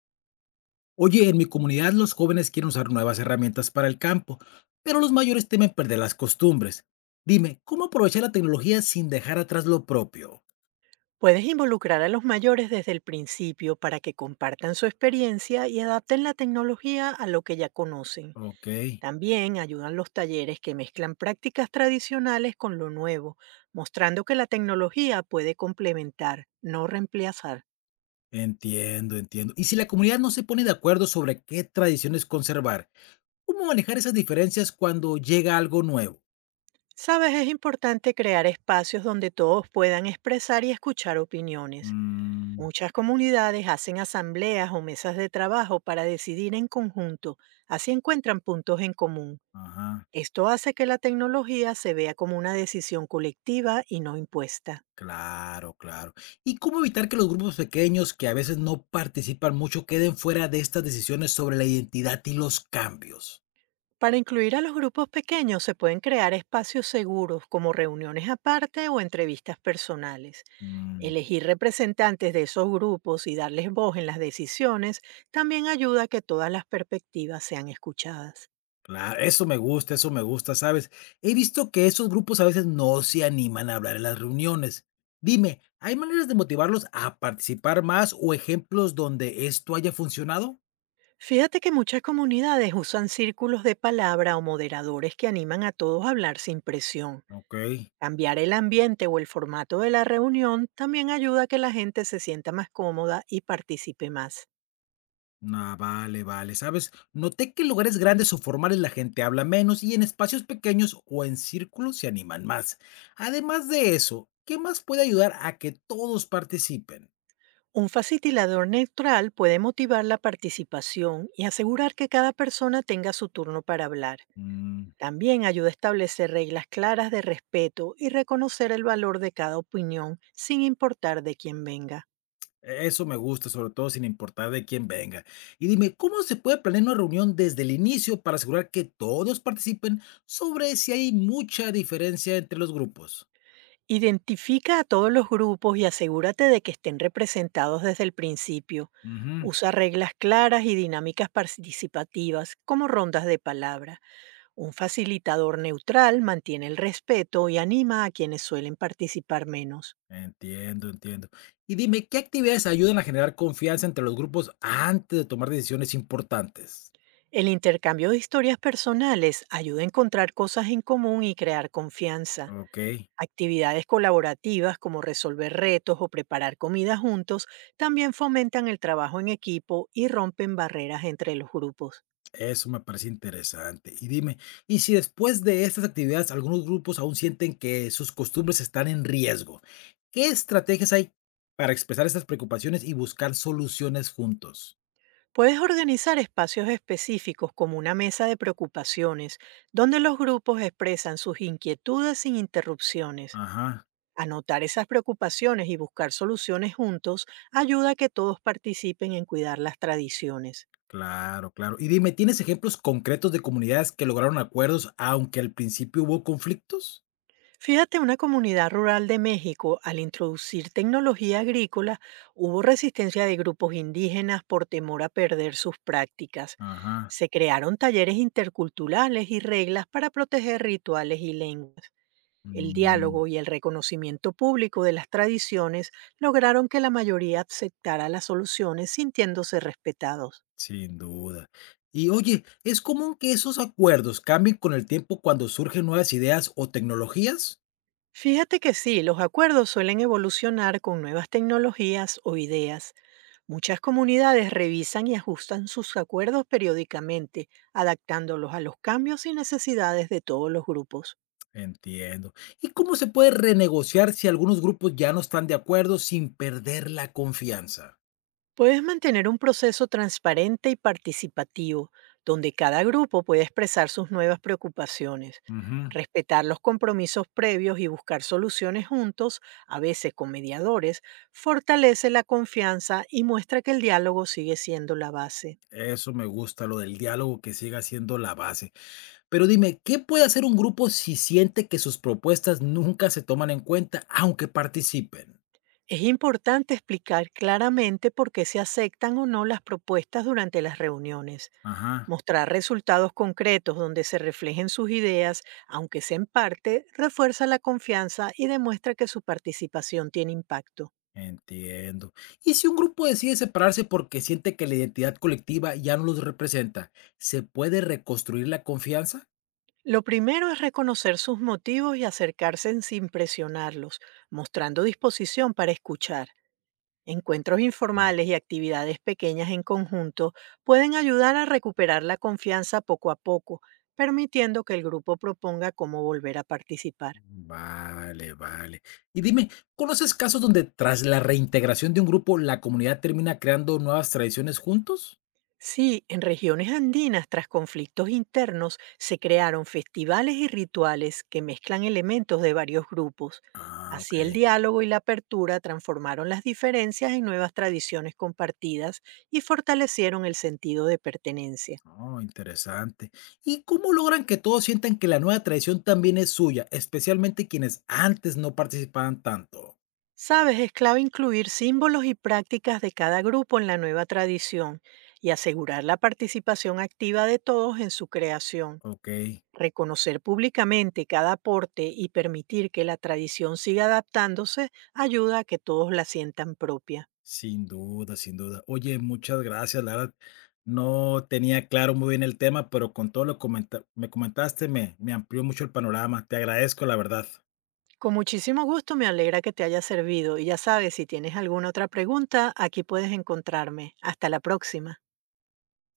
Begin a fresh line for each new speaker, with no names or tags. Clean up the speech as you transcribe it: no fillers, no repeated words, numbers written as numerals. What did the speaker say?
Oye, en mi comunidad los jóvenes quieren usar nuevas herramientas para el campo, pero los mayores temen perder las costumbres. Dime, ¿cómo aprovechar la tecnología sin dejar atrás lo propio?
Puedes involucrar a los mayores desde el principio para que compartan su experiencia y adapten la tecnología a lo que ya conocen.
Ok,
También ayudan los talleres que mezclan prácticas tradicionales con lo nuevo, mostrando que la tecnología puede complementar, no reemplazar.
entiendo, entiendo. Y si la comunidad no se pone de acuerdo sobre qué tradiciones conservar, ¿cómo manejar esas diferencias cuando llega algo nuevo?
Sabes, es importante crear espacios donde todos puedan expresar y escuchar opiniones.
Mm,
Muchas comunidades hacen asambleas o mesas de trabajo para decidir en conjunto, así encuentran puntos en común.
ajá,
Esto hace que la tecnología se vea como una decisión colectiva y no impuesta.
claro, claro. ¿Y cómo evitar que los grupos pequeños que a veces no participan mucho queden fuera de estas decisiones sobre la identidad y los cambios?
Para incluir a los grupos pequeños se pueden crear espacios seguros como reuniones aparte o entrevistas personales.
Mm.
Elegir representantes de esos grupos y darles voz en las decisiones también ayuda a que todas las perspectivas sean escuchadas.
Claro, eso me gusta, ¿sabes? He visto que esos grupos a veces no se animan a hablar en las reuniones. Dime, ¿hay maneras de motivarlos a participar más o ejemplos donde esto haya funcionado?
Fíjate que muchas comunidades usan círculos de palabra o moderadores que animan a todos a hablar sin presión.
Ok,
Cambiar el ambiente o el formato de la reunión también ayuda a que la gente se sienta más cómoda y participe más.
nah, vale, vale, ¿sabes? Noté que en lugares grandes o formales la gente habla menos y en espacios pequeños o en círculos se animan más. Además de eso, ¿qué más puede ayudar a que todos participen?
Un facilitador neutral puede motivar la participación y asegurar que cada persona tenga su turno para hablar.
Mm.
También ayuda a establecer reglas claras de respeto y reconocer el valor de cada opinión sin importar de quién venga.
Eso me gusta, sobre todo sin importar de quién venga. Y dime, ¿cómo se puede planear una reunión desde el inicio para asegurar que todos participen sobre si hay mucha diferencia entre los grupos?
Identifica a todos los grupos y asegúrate de que estén representados desde el principio.
Ujú,
Usa reglas claras y dinámicas participativas, como rondas de palabra. Un facilitador neutral mantiene el respeto y anima a quienes suelen participar menos.
entiendo, entiendo. Y dime, ¿qué actividades ayudan a generar confianza entre los grupos antes de tomar decisiones importantes?
El intercambio de historias personales ayuda a encontrar cosas en común y crear confianza.
Ok.
Actividades colaborativas como resolver retos o preparar comida juntos también fomentan el trabajo en equipo y rompen barreras entre los grupos.
Eso me parece interesante. Y dime, ¿y si después de estas actividades algunos grupos aún sienten que sus costumbres están en riesgo? ¿Qué estrategias hay para expresar estas preocupaciones y buscar soluciones juntos?
Puedes organizar espacios específicos como una mesa de preocupaciones, donde los grupos expresan sus inquietudes sin interrupciones.
Ajá,
Anotar esas preocupaciones y buscar soluciones juntos ayuda a que todos participen en cuidar las tradiciones.
claro, claro. Y dime, ¿tienes ejemplos concretos de comunidades que lograron acuerdos aunque al principio hubo conflictos?
Fíjate, una comunidad rural de México, al introducir tecnología agrícola, hubo resistencia de grupos indígenas por temor a perder sus prácticas.
Ajá,
Se crearon talleres interculturales y reglas para proteger rituales y lenguas. El
mm,
diálogo y el reconocimiento público de las tradiciones lograron que la mayoría aceptara las soluciones sintiéndose respetados.
sin duda. Y oye, ¿es común que esos acuerdos cambien con el tiempo cuando surgen nuevas ideas o tecnologías?
Fíjate que sí, los acuerdos suelen evolucionar con nuevas tecnologías o ideas. Muchas comunidades revisan y ajustan sus acuerdos periódicamente, adaptándolos a los cambios y necesidades de todos los grupos.
Entiendo. ¿Y cómo se puede renegociar si algunos grupos ya no están de acuerdo sin perder la confianza?
Puedes mantener un proceso transparente y participativo, donde cada grupo puede expresar sus nuevas preocupaciones.
Ujú,
Respetar los compromisos previos y buscar soluciones juntos, a veces con mediadores, fortalece la confianza y muestra que el diálogo sigue siendo la base.
eso me gusta, lo del diálogo que siga siendo la base. Pero dime, ¿qué puede hacer un grupo si siente que sus propuestas nunca se toman en cuenta, aunque participen?
Es importante explicar claramente por qué se aceptan o no las propuestas durante las reuniones,
Ajá,
mostrar resultados concretos donde se reflejen sus ideas, aunque sea en parte, refuerza la confianza y demuestra que su participación tiene impacto.
entiendo. ¿Y si un grupo decide separarse porque siente que la identidad colectiva ya no los representa, ¿se puede reconstruir la confianza?
Lo primero es reconocer sus motivos y acercarse sin presionarlos, mostrando disposición para escuchar. Encuentros informales y actividades pequeñas en conjunto pueden ayudar a recuperar la confianza poco a poco, permitiendo que el grupo proponga cómo volver a participar.
Vale, vale. Y dime, ¿conoces casos donde tras la reintegración de un grupo, la comunidad termina creando nuevas tradiciones juntos?
Sí, en regiones andinas tras conflictos internos se crearon festivales y rituales que mezclan elementos de varios grupos.
Ah, ok.
Así el diálogo y la apertura transformaron las diferencias en nuevas tradiciones compartidas y fortalecieron el sentido de pertenencia.
Oh, interesante. ¿Y cómo logran que todos sientan que la nueva tradición también es suya, especialmente quienes antes no participaban tanto?
Sabes, es clave incluir símbolos y prácticas de cada grupo en la nueva tradición y asegurar la participación activa de todos en su creación.
Ok,
Reconocer públicamente cada aporte y permitir que la tradición siga adaptándose ayuda a que todos la sientan propia.
sin duda, sin duda. Oye, muchas gracias, la verdad. No tenía claro muy bien el tema, pero con todo lo que me comentaste me amplió mucho el panorama. Te agradezco, la verdad.
Con muchísimo gusto, me alegra que te haya servido y ya sabes, si tienes alguna otra pregunta, aquí puedes encontrarme. Hasta la próxima.